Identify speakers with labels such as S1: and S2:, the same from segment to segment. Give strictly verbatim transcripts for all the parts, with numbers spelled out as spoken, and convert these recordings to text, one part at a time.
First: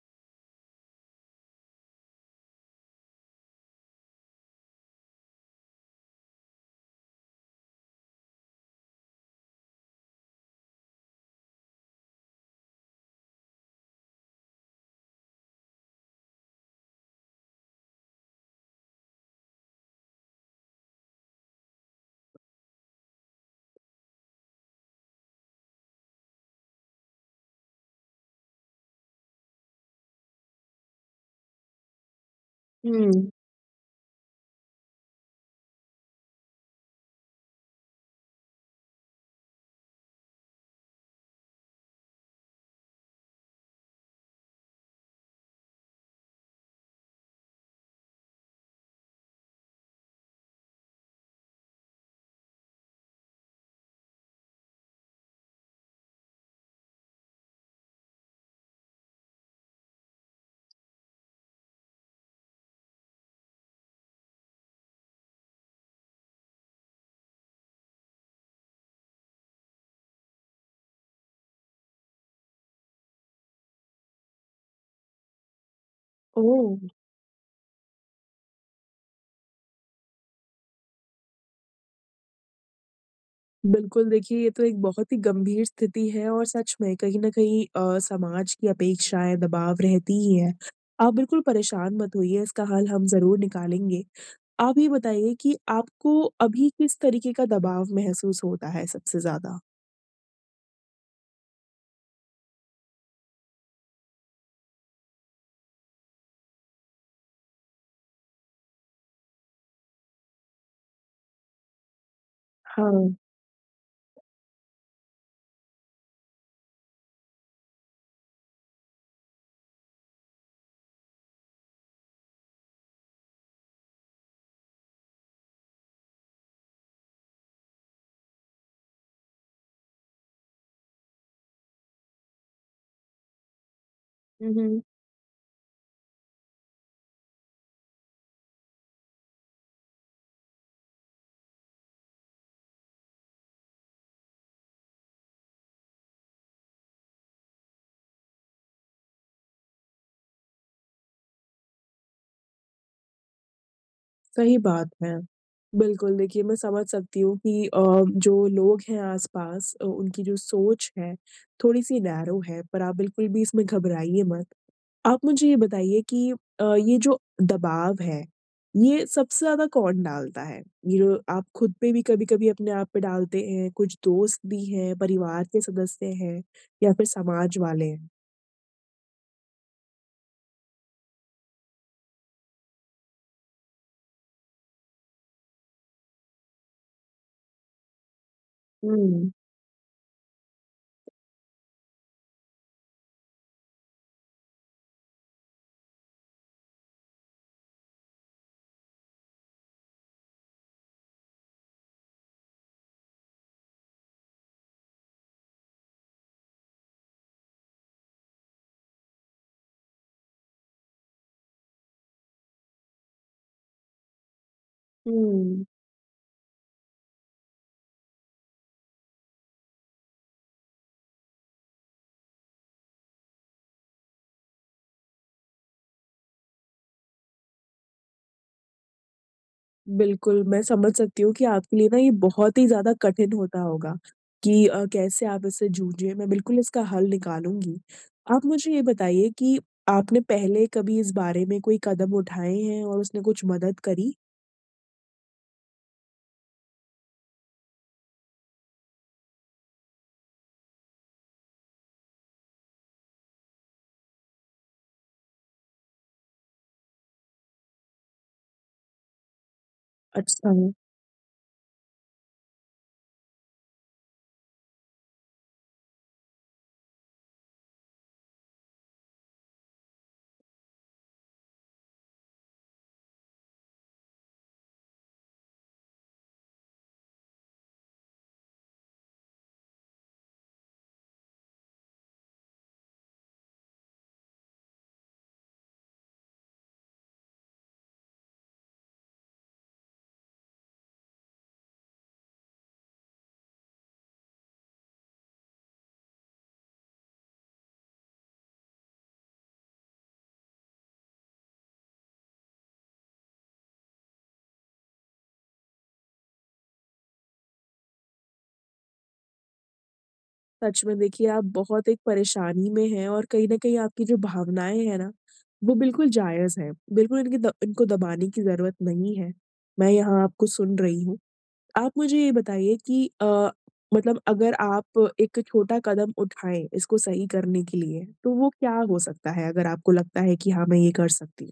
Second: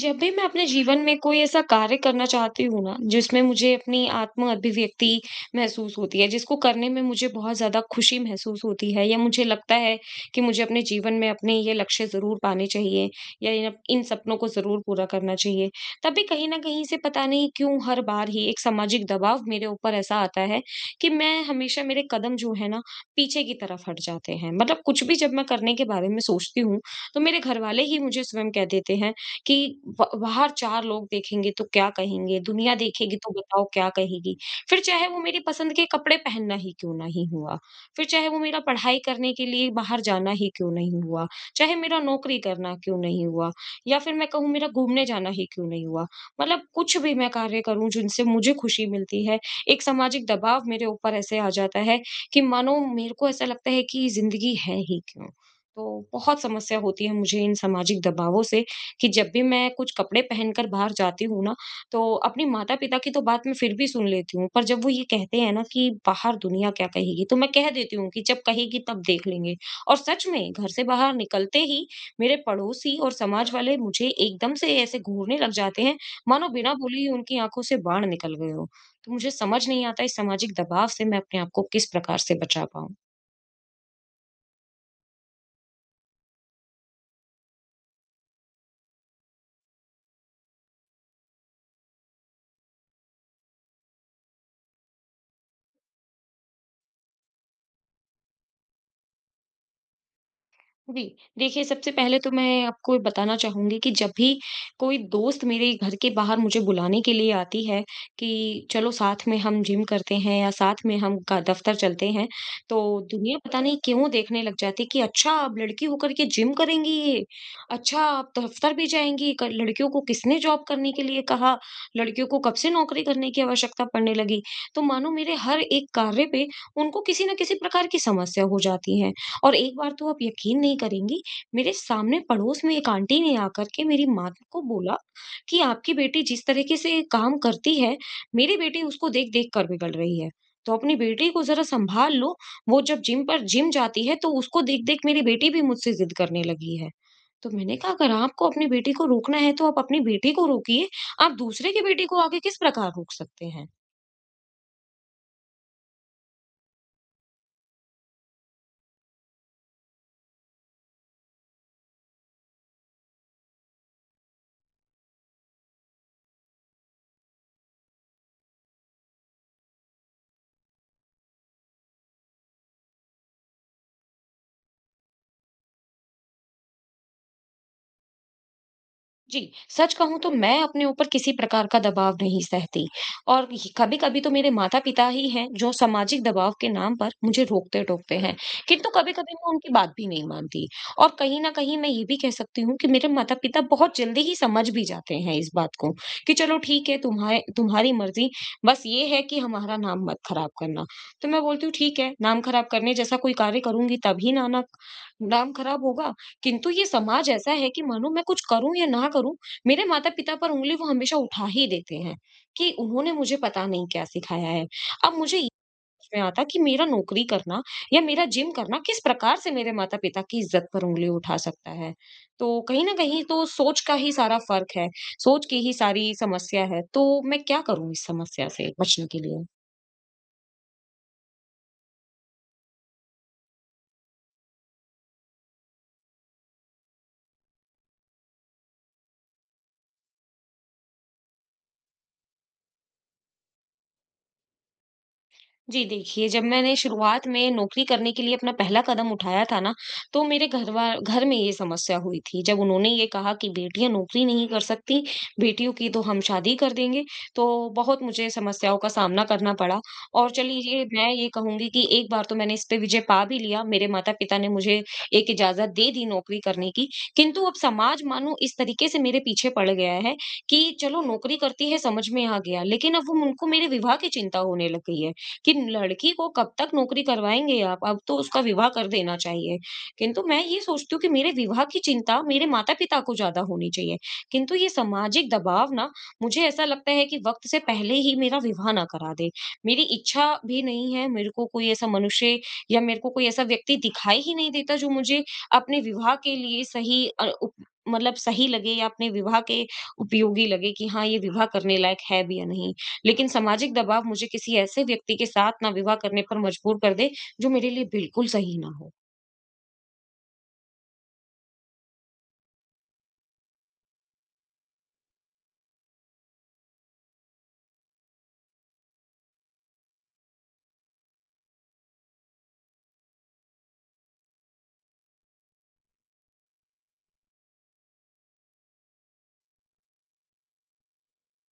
S1: जब भी मैं अपने जीवन में कोई ऐसा कार्य करना चाहती हूँ ना, जिसमें मुझे अपनी आत्म अभिव्यक्ति महसूस होती है, जिसको करने में मुझे बहुत ज़्यादा खुशी महसूस होती है या मुझे लगता है कि मुझे अपने जीवन में अपने ये लक्ष्य ज़रूर पाने चाहिए या इन इन सपनों को ज़रूर पूरा करना चाहिए। तभी कहीं न कहीं से पता नहीं क्यों हर बार ही एक सामाजिक दबाव मेरे ऊपर ऐसा आता है कि मैं हमेशा मेरे कदम जो है ना, पीछे की तरफ हट जाते हैं। मतलब कुछ भी जब मैं करने के बारे में सोचती हूँ, तो मेरे घरवाले ही मुझे स्वयं कह देते हैं कि ब बाहर चार लोग देखेंगे तो क्या कहेंगे? दुनिया देखेगी
S2: हुँ।
S1: तो बताओ क्या कहेगी? फिर चाहे वो मेरी पसंद के कपड़े पहनना ही क्यों नहीं हुआ, फिर चाहे वो मेरा पढ़ाई करने के लिए बाहर जाना ही क्यों नहीं हुआ, चाहे मेरा नौकरी करना क्यों नहीं हुआ या फिर मैं कहूँ मेरा घूमने जाना ही क्यों नहीं हुआ। मतलब कुछ भी मैं कार्य करूँ जिनसे मुझे खुशी मिलती है, एक सामाजिक दबाव मेरे ऊपर ऐसे आ जाता है कि मानो मेरे को ऐसा लगता है कि ज़िंदगी है ही क्यों? तो बहुत समस्या होती है मुझे इन सामाजिक दबावों से कि जब भी मैं कुछ कपड़े पहनकर बाहर जाती हूँ ना, तो अपने माता-पिता की तो बात मैं फिर भी सुन लेती हूँ, पर जब वो ये कहते हैं ना कि बाहर दुनिया क्या कहेगी? तो मैं कह देती हूँ कि जब कहेगी तब देख लेंगे। और सच में घर से बाहर निकलते ही मेरे पड़ोसी और समाज वाले मुझे एकदम से ऐसे घूरने लग जाते हैं, मानो बिना
S2: ओह!
S1: बोले ही उनकी आँखों से बाण निकल गए हों। तो मुझे समझ नहीं आता इस सामाजिक दबाव से मैं अपने आप को किस प्रकार से बचा पाऊँ?
S2: बिल्कुल, देखिए ये तो एक बहुत ही गंभीर स्थिति है और सच में कहीं न कहीं अ, समाज की अपेक्षाएँ, दबाव रहती ही हैं। आप बिल्कुल परेशान मत होइए, इसका हल हम ज़रूर निकालेंगे। आप ये बताइए कि आपको अभी किस तरीके का दबाव महसूस होता है सबसे ज़्यादा?
S1: जी, देखिए सबसे पहले तो मैं आपको ये बताना चाहूँगी कि जब भी कोई दोस्त मेरे घर के बाहर मुझे बुलाने के लिए आती है कि चलो साथ में हम जिम करते हैं या साथ में हम का दफ्तर चलते हैं, तो
S2: हाँ।
S1: दुनिया पता नहीं क्यों देखने लग जाती है कि अच्छा अब लड़की होकर के जिम करेंगी ये, अच्छा अब दफ्तर भी जाएँगी, क लड़कियों को किसने जॉब करने के लिए कहा, लड़कियों को कब से नौकरी करने की आवश्यकता पड़ने लगी। तो मानो मेरे हर एक कार्य पे उनको किसी न किसी प्रकार की समस्या हो जाती है और एक बार तो आप यकीन नहीं करेंगी, मेरे सामने पड़ोस में एक आंटी ने आकर के मेरी माँ
S2: हुँ,
S1: को
S2: हुँ।
S1: बोला कि आपकी बेटी जिस तरीके से काम करती है, मेरी बेटी उसको देख-देख कर बिगड़ रही है। तो अपनी बेटी को ज़रा सँभाल लो, वो जब जिम पर जिम जाती है तो उसको देख-देख मेरी बेटी भी मुझसे ज़िद करने लगी है। तो मैंने कहा अगर आपको अपनी बेटी को रोकना है तो आप अपनी बेटी को रोकिए, आप दूसरे की बेटी को आगे किस प्रकार रोक सकते हैं?
S2: सही बात है। बिल्कुल, देखिए मैं समझ सकती हूँ कि अ, जो लोग हैं आस-पास अ, उनकी जो सोच है, थोड़ी-सी नैरो है, पर आप बिल्कुल भी इसमें घबराइए मत। आप मुझे ये बताइए कि अ, ये जो दबाव है, ये सबसे ज़्यादा कौन डालता है? ये जो आप खुद पे भी कभी-कभी अपने आप पे डालते हैं, कुछ दोस्त भी हैं, परिवार के सदस्य हैं या फिर समाज वाले हैं?
S1: जी, सच कहूँ तो मैं अपने ऊपर किसी प्रकार का दबाव नहीं सहती और कभी-कभी तो मेरे माता-पिता ही हैं जो सामाजिक दबाव के नाम पर मुझे रोकते-टोकते हैं, किंतु
S2: हुँ,
S1: कभी-कभी मैं उनकी बात भी नहीं मानती और कहीं न कहीं मैं ये भी कह सकती हूँ कि मेरे माता-पिता बहुत जल्दी ही समझ भी जाते हैं इस बात को कि चलो ठीक है तुम्हारे तुम्हारी मर्ज़ी, बस ये है कि हमारा नाम मत खराब करना। तो मैं बोलती हूँ ठीक है, नाम खराब करने जैसा कोई कार्य करूँगी तभी ना ना नाम खराब होगा। किंतु ये समाज ऐसा है कि मानो मैं कुछ करूँ या ना करूँ, मेरे माता-पिता पर उँगली वो हमेशा उठा ही देते हैं, कि उन्होंने मुझे पता नहीं क्या सिखाया है। अब मुझे ये
S2: हुँ।
S1: समझ में आता कि मेरा नौकरी करना या मेरा जिम करना किस प्रकार से मेरे माता-पिता की इज़्ज़त पर उँगली उठा सकता है। तो कहीं न कहीं तो सोच का ही सारा फ़र्क है, सोच की ही सारी समस्या है, तो मैं क्या करूँ इस समस्या से बचने के लिए?
S2: बिल्कुल, मैं समझ सकती हूँ कि आपके लिए ना ये बहुत ही ज़्यादा कठिन होता होगा कि अ, कैसे आप इससे जूझे। मैं बिल्कुल इसका हल निकालूँगी। आप मुझे ये बताइए कि आपने पहले कभी इस बारे में कोई कदम उठाए हैं और उसने कुछ मदद करी?
S1: जी, देखिए जब मैंने शुरुआत में नौकरी करने के लिए अपना पहला कदम उठाया था ना, तो मेरे घरवा घर में ये समस्या हुई थी। जब उन्होंने ये कहा कि बेटियाँ नौकरी नहीं कर सकती, बेटियों की तो हम शादी कर देंगे, तो बहुत मुझे समस्याओं का सामना करना पड़ा। और
S2: अच्छा।
S1: चलिए मैं ये कहूँगी कि एक बार तो मैंने इस पे विजय पा भी लिया, मेरे माता-पिता ने मुझे एक इजाज़त दे दी नौकरी करने की, किंतु अब समाज मानो इस तरीके से मेरे पीछे पड़ गया है कि चलो नौकरी करती है समझ में आ गया, लेकिन अब वो उनको मेरे विवाह की चिंता होने लग गई है। कि लड़की को कब तक नौकरी करवाएँगे आप, अब तो उसका विवाह कर देना चाहिए। किंतु मैं ये सोचती हूँ कि मेरे विवाह की चिंता मेरे माता-पिता को ज़्यादा होनी चाहिए। किंतु ये सामाजिक दबाव ना मुझे ऐसा लगता है कि वक़्त से पहले ही मेरा विवाह ना करा दे। मेरी इच्छा भी नहीं है, मेरे को कोई ऐसा मनुष्य या मेरे को कोई ऐसा व्यक्ति दिखाई ही नहीं देता जो मुझे अपने विवाह के लिए सही अ, उप मतलब सही लगे या अपने विवाह के उपयोगी लगे कि हाँ, ये विवाह करने लायक है भी या नहीं। लेकिन सामाजिक दबाव मुझे किसी ऐसे व्यक्ति के साथ ना विवाह करने पर मजबूर कर दे, जो मेरे लिए बिल्कुल सही ना हो।
S2: सच में देखिए आप बहुत एक परेशानी में हैं और कहीं न कहीं आपकी जो भावनाएँ हैं ना, वो बिल्कुल जायज़ हैं। बिल्कुल इनकी द इनको दबाने की ज़रूरत नहीं है। मैं यहाँ आपको सुन रही हूँ। आप मुझे ये बताइए कि अ, मतलब अगर आप एक छोटा कदम उठाएँ इसको सही करने के लिए, तो वो क्या हो सकता है अगर आपको लगता है कि हाँ, मैं ये कर सकती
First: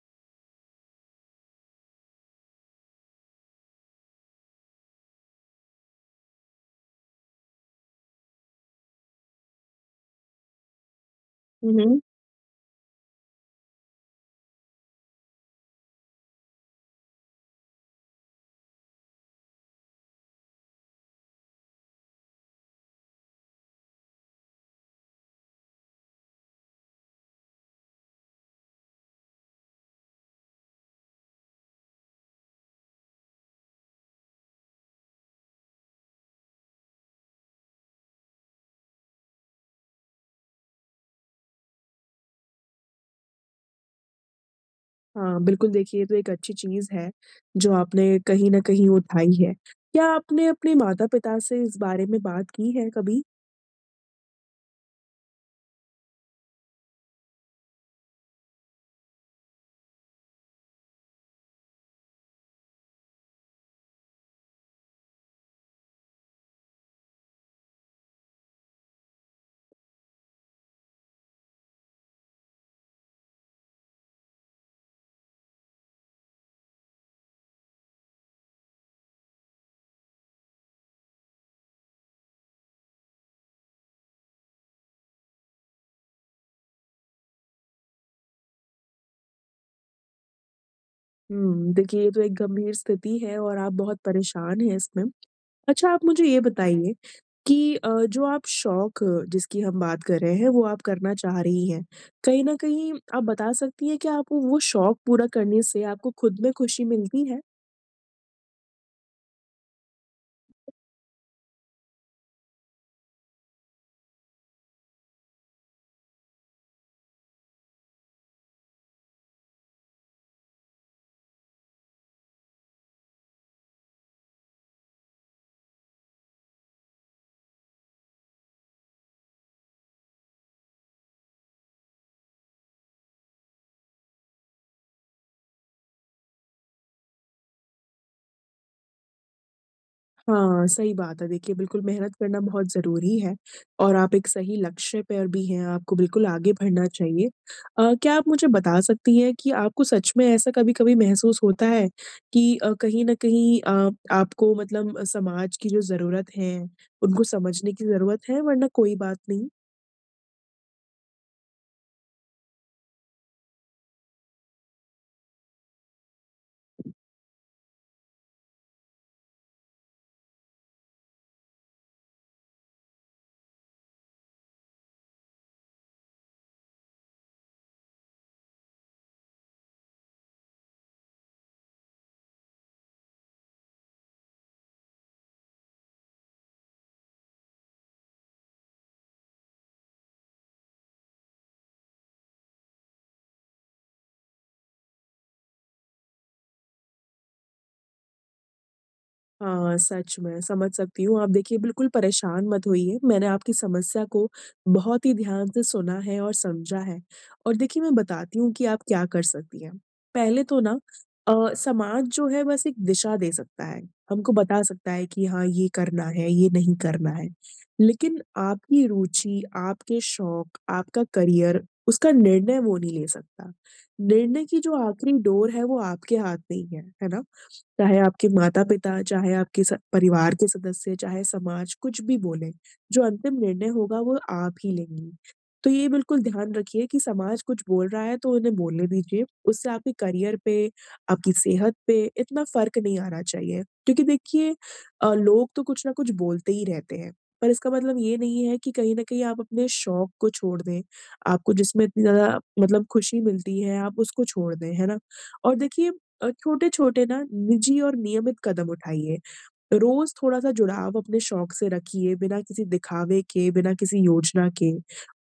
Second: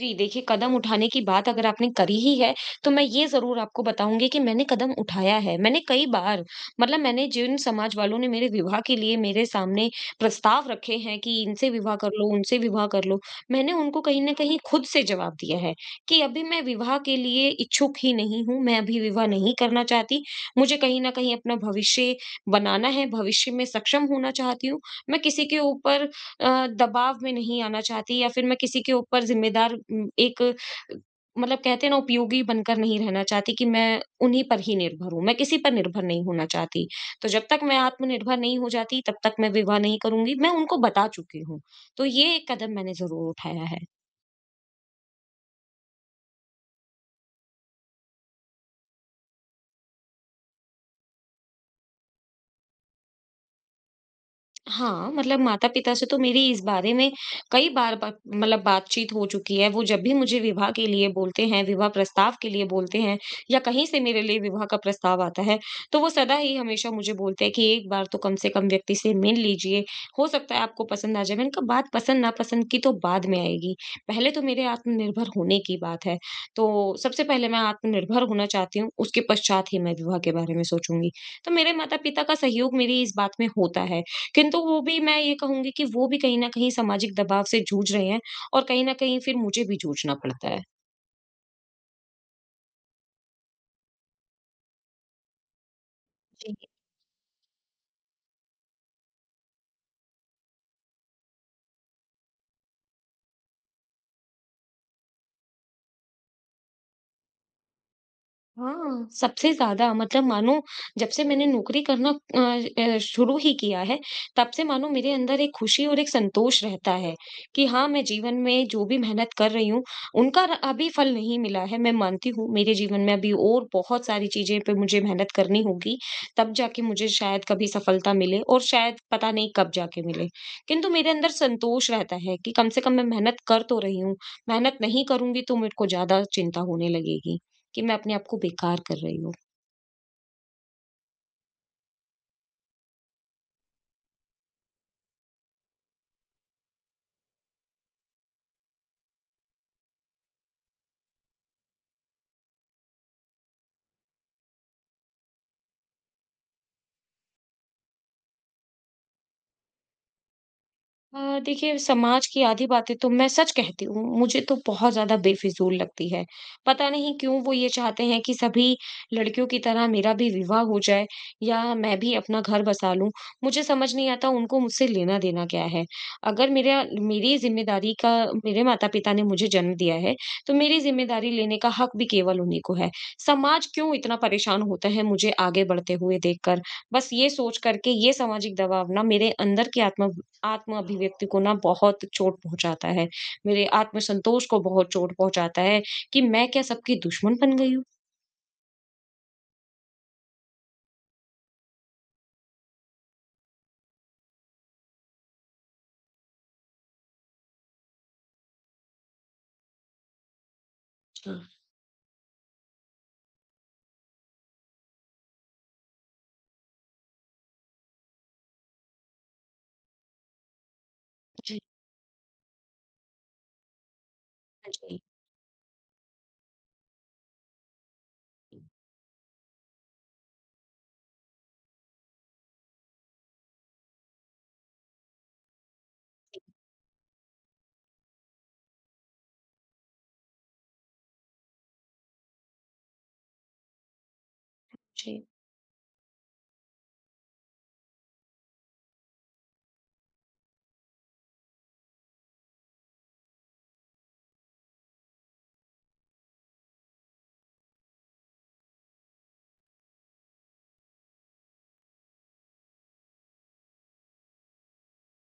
S1: जी, देखिए कदम उठाने की बात अगर आपने करी ही है, तो मैं ये ज़रूर आपको बताऊँगी कि मैंने कदम उठाया है। मैंने कई बार मतलब मैंने जिन समाज वालों ने मेरे विवाह के लिए मेरे सामने प्रस्ताव रखे हैं कि इनसे विवाह
S2: हूँ?
S1: कर लो, उनसे विवाह कर लो, मैंने उनको कहीं न कहीं खुद से जवाब दिया है कि अभी मैं विवाह के लिए इच्छुक ही नहीं हूँ, मैं अभी विवाह नहीं करना चाहती। मुझे कहीं न कहीं अपना भविष्य बनाना है, भविष्य में सक्षम होना चाहती हूँ। मैं किसी के ऊपर अ, दबाव में नहीं आना चाहती या फिर मैं किसी के ऊपर ज़िम्मेदार उम, एक अ, मतलब कहते हैं ना उपयोगी बनकर नहीं रहना चाहती कि मैं उन्हीं पर ही निर्भर हूँ, मैं किसी पर निर्भर नहीं होना चाहती। तो जब तक मैं आत्मनिर्भर नहीं हो जाती तब तक मैं विवाह नहीं करूँगी, मैं उनको बता चुकी हूँ। तो ये एक कदम मैंने ज़रूर उठाया है।
S2: हाँ, बिल्कुल देखिए ये तो एक अच्छी चीज़ है, जो आपने कहीं न कहीं उठाई है। क्या आपने अपने माता-पिता से इस बारे में बात की है कभी?
S1: हाँ, मतलब माता-पिता से तो मेरी इस बारे में कई बार ब मतलब बातचीत हो चुकी है। वो जब भी मुझे विवाह के लिए बोलते हैं, विवाह प्रस्ताव के लिए बोलते हैं या कहीं से मेरे लिए विवाह का प्रस्ताव आता है, तो वो सदा ही हमेशा मुझे बोलते हैं कि एक बार तो कम से कम व्यक्ति से मिल लीजिए, हो सकता है आपको पसंद आ जाए। मैंने कहा बात पसंद-नापसंद की तो बाद में आएगी, पहले तो मेरे आत्मनिर्भर होने की बात है। तो सबसे पहले मैं आत्मनिर्भर होना चाहती हूँ, उसके पश्चात ही मैं विवाह के बारे में सोचूँगी। तो मेरे माता-पिता का सहयोग मेरी इस बात में होता है। किंतु वो भी मैं ये कहूँगी कि वो भी कहीं न कहीं सामाजिक दबाव से जूझ रहे हैं और कहीं न कहीं फिर मुझे भी जूझना पड़ता है।
S2: हुँ, देखिए ये तो एक गंभीर स्थिति है और आप बहुत परेशान हैं इसमें। अच्छा, आप मुझे ये बताइए कि अ, जो आप शौक अ, जिसकी हम बात कर रहे हैं, वो आप करना चाह रही हैं। कहीं न कहीं आप बता सकती हैं कि आपको वो शौक पूरा करने से आपको खुद में खुशी मिलती है?
S1: हाँ, सबसे ज़्यादा मतलब मानो जब से मैंने नौकरी करना अ अ, शुरू ही किया है, तब से मानो मेरे अंदर एक खुशी और एक संतोष रहता है कि हाँ, मैं जीवन में जो भी मेहनत कर रही हूँ, उनका र अभी फल नहीं मिला है। मैं मानती हूँ, मेरे जीवन में अभी और बहुत सारी चीज़ें पे मुझे मेहनत करनी होगी, तब जाके मुझे शायद कभी सफलता मिले और शायद पता नहीं कब जाके मिले। किंतु मेरे अंदर संतोष रहता है कि कम से कम मैं मेहनत कर तो रही हूँ, मेहनत नहीं करूँगी तो मेरे को ज़्यादा चिंता होने लगेगी। कि मैं अपने आप को बेकार कर रही हूँ।
S2: हाँ, सही बात है। देखिए, बिल्कुल मेहनत करना बहुत ज़रूरी है और आप एक सही लक्ष्य पर भी हैं, आपको बिल्कुल आगे बढ़ना चाहिए। अ, क्या आप मुझे बता सकती हैं कि आपको सच में ऐसा कभी-कभी महसूस होता है कि अ, कहीं न कहीं अ, आपको मतलब समाज की जो ज़रूरत है, उनको समझने की ज़रूरत है, वरना कोई बात नहीं?
S1: अ, देखिए समाज की आधी बातें तो मैं सच कहती हूँ, मुझे तो बहुत ज़्यादा बेफिज़ूल लगती है। पता नहीं क्यों वो ये चाहते हैं कि सभी लड़कियों की तरह मेरा भी विवाह हो जाए या मैं भी अपना घर बसा लूँ। मुझे समझ नहीं आता उनको मुझसे लेना-देना क्या है? अगर मेरा मेरी ज़िम्मेदारी का मेरे माता-पिता ने मुझे जन्म दिया है, तो मेरी ज़िम्मेदारी लेने का हक भी केवल उन्हीं को है। समाज क्यों इतना परेशान होता है मुझे आगे बढ़ते हुए देखकर? बस ये सोच कर के ये सामाजिक दबाव ना मेरे अंदर की आत्म आत्म अभिव्यक्ति को ना बहुत चोट पहुँचाता है। मेरे आत्मसंतोष को बहुत चोट पहुँचाता है कि मैं क्या सबकी दुश्मन बन गई हूँ?
S2: हाँ, सच में समझ सकती हूँ। आप देखिए बिल्कुल परेशान मत होइए। मैंने आपकी समस्या को बहुत ही ध्यान से सुना है और समझा है। और देखिए मैं बताती हूँ कि आप क्या कर सकती हैं। पहले तो ना
S1: अच्छा।
S2: अ, समाज जो है बस एक दिशा दे सकता है। हमको बता सकता है कि हाँ, ये करना है, ये नहीं करना है। लेकिन आपकी रुचि, आपके शौक, आपका
S1: जी।
S2: करियर उसका निर्णय वो नहीं ले सकता। निर्णय की
S1: हाँ
S2: जो
S1: जी।
S2: आखिरी डोर है वो आपके हाथ में ही है, है ना? चाहे आपके माता-पिता, चाहे आपके स परिवार के सदस्य, चाहे समाज, कुछ भी बोले, जो अंतिम निर्णय होगा वो आप ही लेंगी। तो ये बिल्कुल ध्यान रखिए कि समाज कुछ बोल रहा है तो उन्हें बोलने दीजिए, उससे आपके करियर पे, आपकी सेहत पे इतना फ़र्क नहीं आना चाहिए। क्योंकि देखिए अ,
S1: जी।
S2: लोग तो कुछ न कुछ बोलते ही रहते हैं, पर इसका मतलब ये नहीं है कि कहीं न कहीं आप अपने शौक को छोड़ दें, आपको जिसमें इतनी ज़्यादा मतलब खुशी मिलती है, आप उसको छोड़ दें, है ना? और देखिए अ, छोटे-छोटे ना निजी और नियमित कदम उठाइए। रोज़ थोड़ा-सा जुड़ाव अपने शौक से रखिए, बिना किसी दिखावे के, बिना किसी योजना के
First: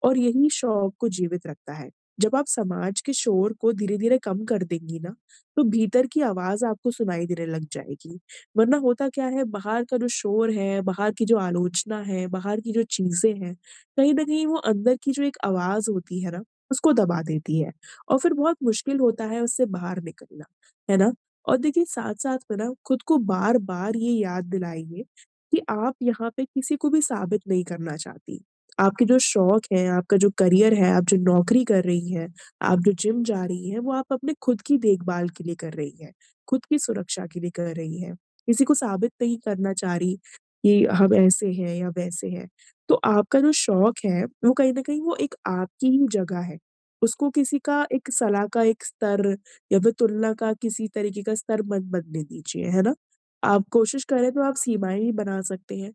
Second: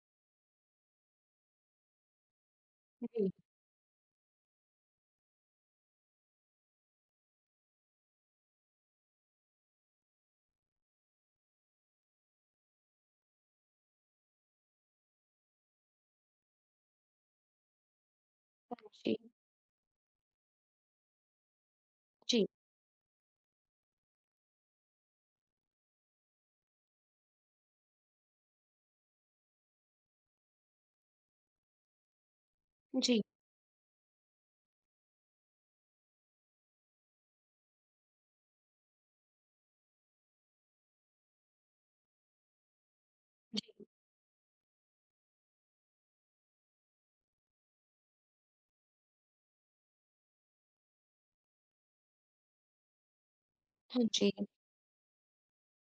S2: और यही शौक को जीवित रखता है। जब आप समाज के
S1: जी।
S2: शोर को धीरे-धीरे कम कर देंगी ना, तो भीतर की आवाज़ आपको सुनाई देने लग जाएगी। वरना होता क्या है, बाहर का जो शोर है, बाहर की जो आलोचना है, बाहर की जो चीज़ें हैं, कहीं न कहीं वो अंदर की जो एक आवाज़ होती है ना, उसको दबा देती है और फिर बहुत
S1: हाँ
S2: मुश्किल
S1: जी।
S2: होता है उससे बाहर निकलना, है ना? और देखिए साथ-साथ
S1: जी।
S2: में ना खुद को बार-बार ये याद दिलाइए कि आप यहाँ पे किसी को भी साबित नहीं करना चाहती। आपके जो शौक हैं, आपका जो करियर है, आप जो नौकरी कर रही हैं, आप जो
S1: जी।
S2: जिम जा रही हैं, वो आप अपने खुद की देखभाल के लिए कर रही हैं, खुद की सुरक्षा के लिए कर रही हैं। किसी को साबित नहीं करना चाह रही कि हम ऐसे हैं या वैसे हैं। तो आपका जो शौक है, वो कहीं न कहीं वो एक आपकी ही जगह है। उसको किसी का एक सलाह का एक स्तर या फिर तुलना का किसी तरीके का स्तर मत बनने दीजिए, है ना? आप कोशिश
S1: हाँ
S2: करें
S1: जी।
S2: तो आप सीमाएँ भी बना सकते हैं।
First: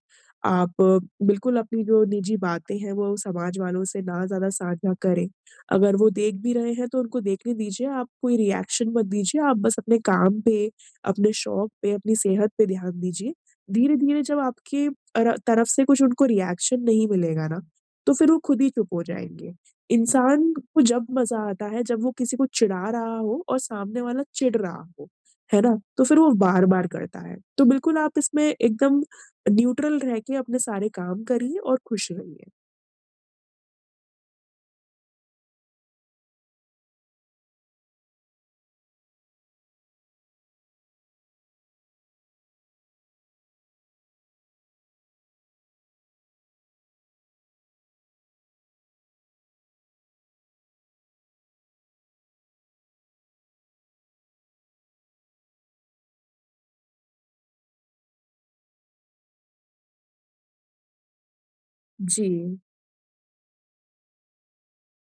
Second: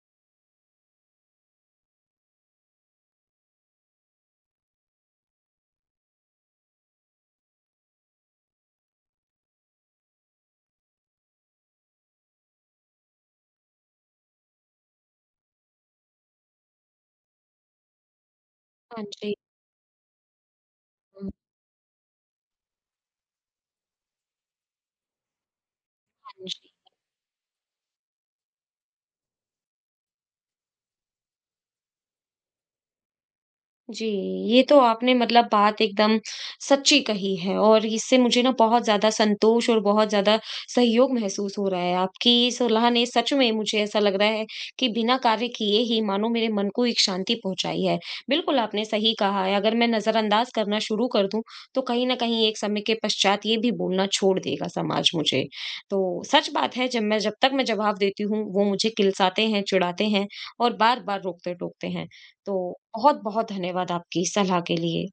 S2: आप अ, बिल्कुल अपनी जो निजी बातें हैं वो समाज वालों से ना ज़्यादा साझा करें। अगर वो देख भी रहे हैं तो उनको देखने दीजिए, आप कोई रिएक्शन मत दीजिए, आप बस अपने काम पे, अपने शौक पे, अपनी सेहत पे ध्यान दीजिए। धीरे-धीरे जब आपकी अर तरफ से कुछ उनको रिएक्शन नहीं मिलेगा ना, तो फिर वो खुद ही चुप हो
S1: हाँ जी।
S2: जाएँगे। इंसान को जब मज़ा आता है जब वो किसी को चिढ़ा रहा हो और सामने वाला चिढ़ रहा हो, है ना? तो फिर वो
S1: हाँ जी।
S2: बार-बार करता है। तो बिल्कुल आप इसमें एकदम न्यूट्रल रह के अपने सारे काम करिए और खुश रहिए।
S1: जी, ये तो आपने मतलब बात एकदम सच्ची कही है और इससे मुझे ना बहुत ज़्यादा संतोष और बहुत ज़्यादा सहयोग महसूस हो रहा है। आपकी सलाह ने सच में मुझे ऐसा लग रहा है कि बिना कार्य किए ही मानो मेरे मन को एक शांति पहुँचाई है। बिल्कुल, आपने सही कहा है, अगर मैं नज़रअंदाज करना शुरू कर दूँ, तो कहीं न कहीं एक समय के पश्चात ये भी बोलना छोड़ देगा समाज मुझे। तो सच बात है, जब मैं जब तक मैं जवाब देती हूँ, वो मुझे किलसाते हैं, चिढ़ाते हैं और बार-बार रोकते-टोकते हैं।
S2: जी।
S1: तो बहुत-बहुत धन्यवाद आपकी इस सलाह के लिए।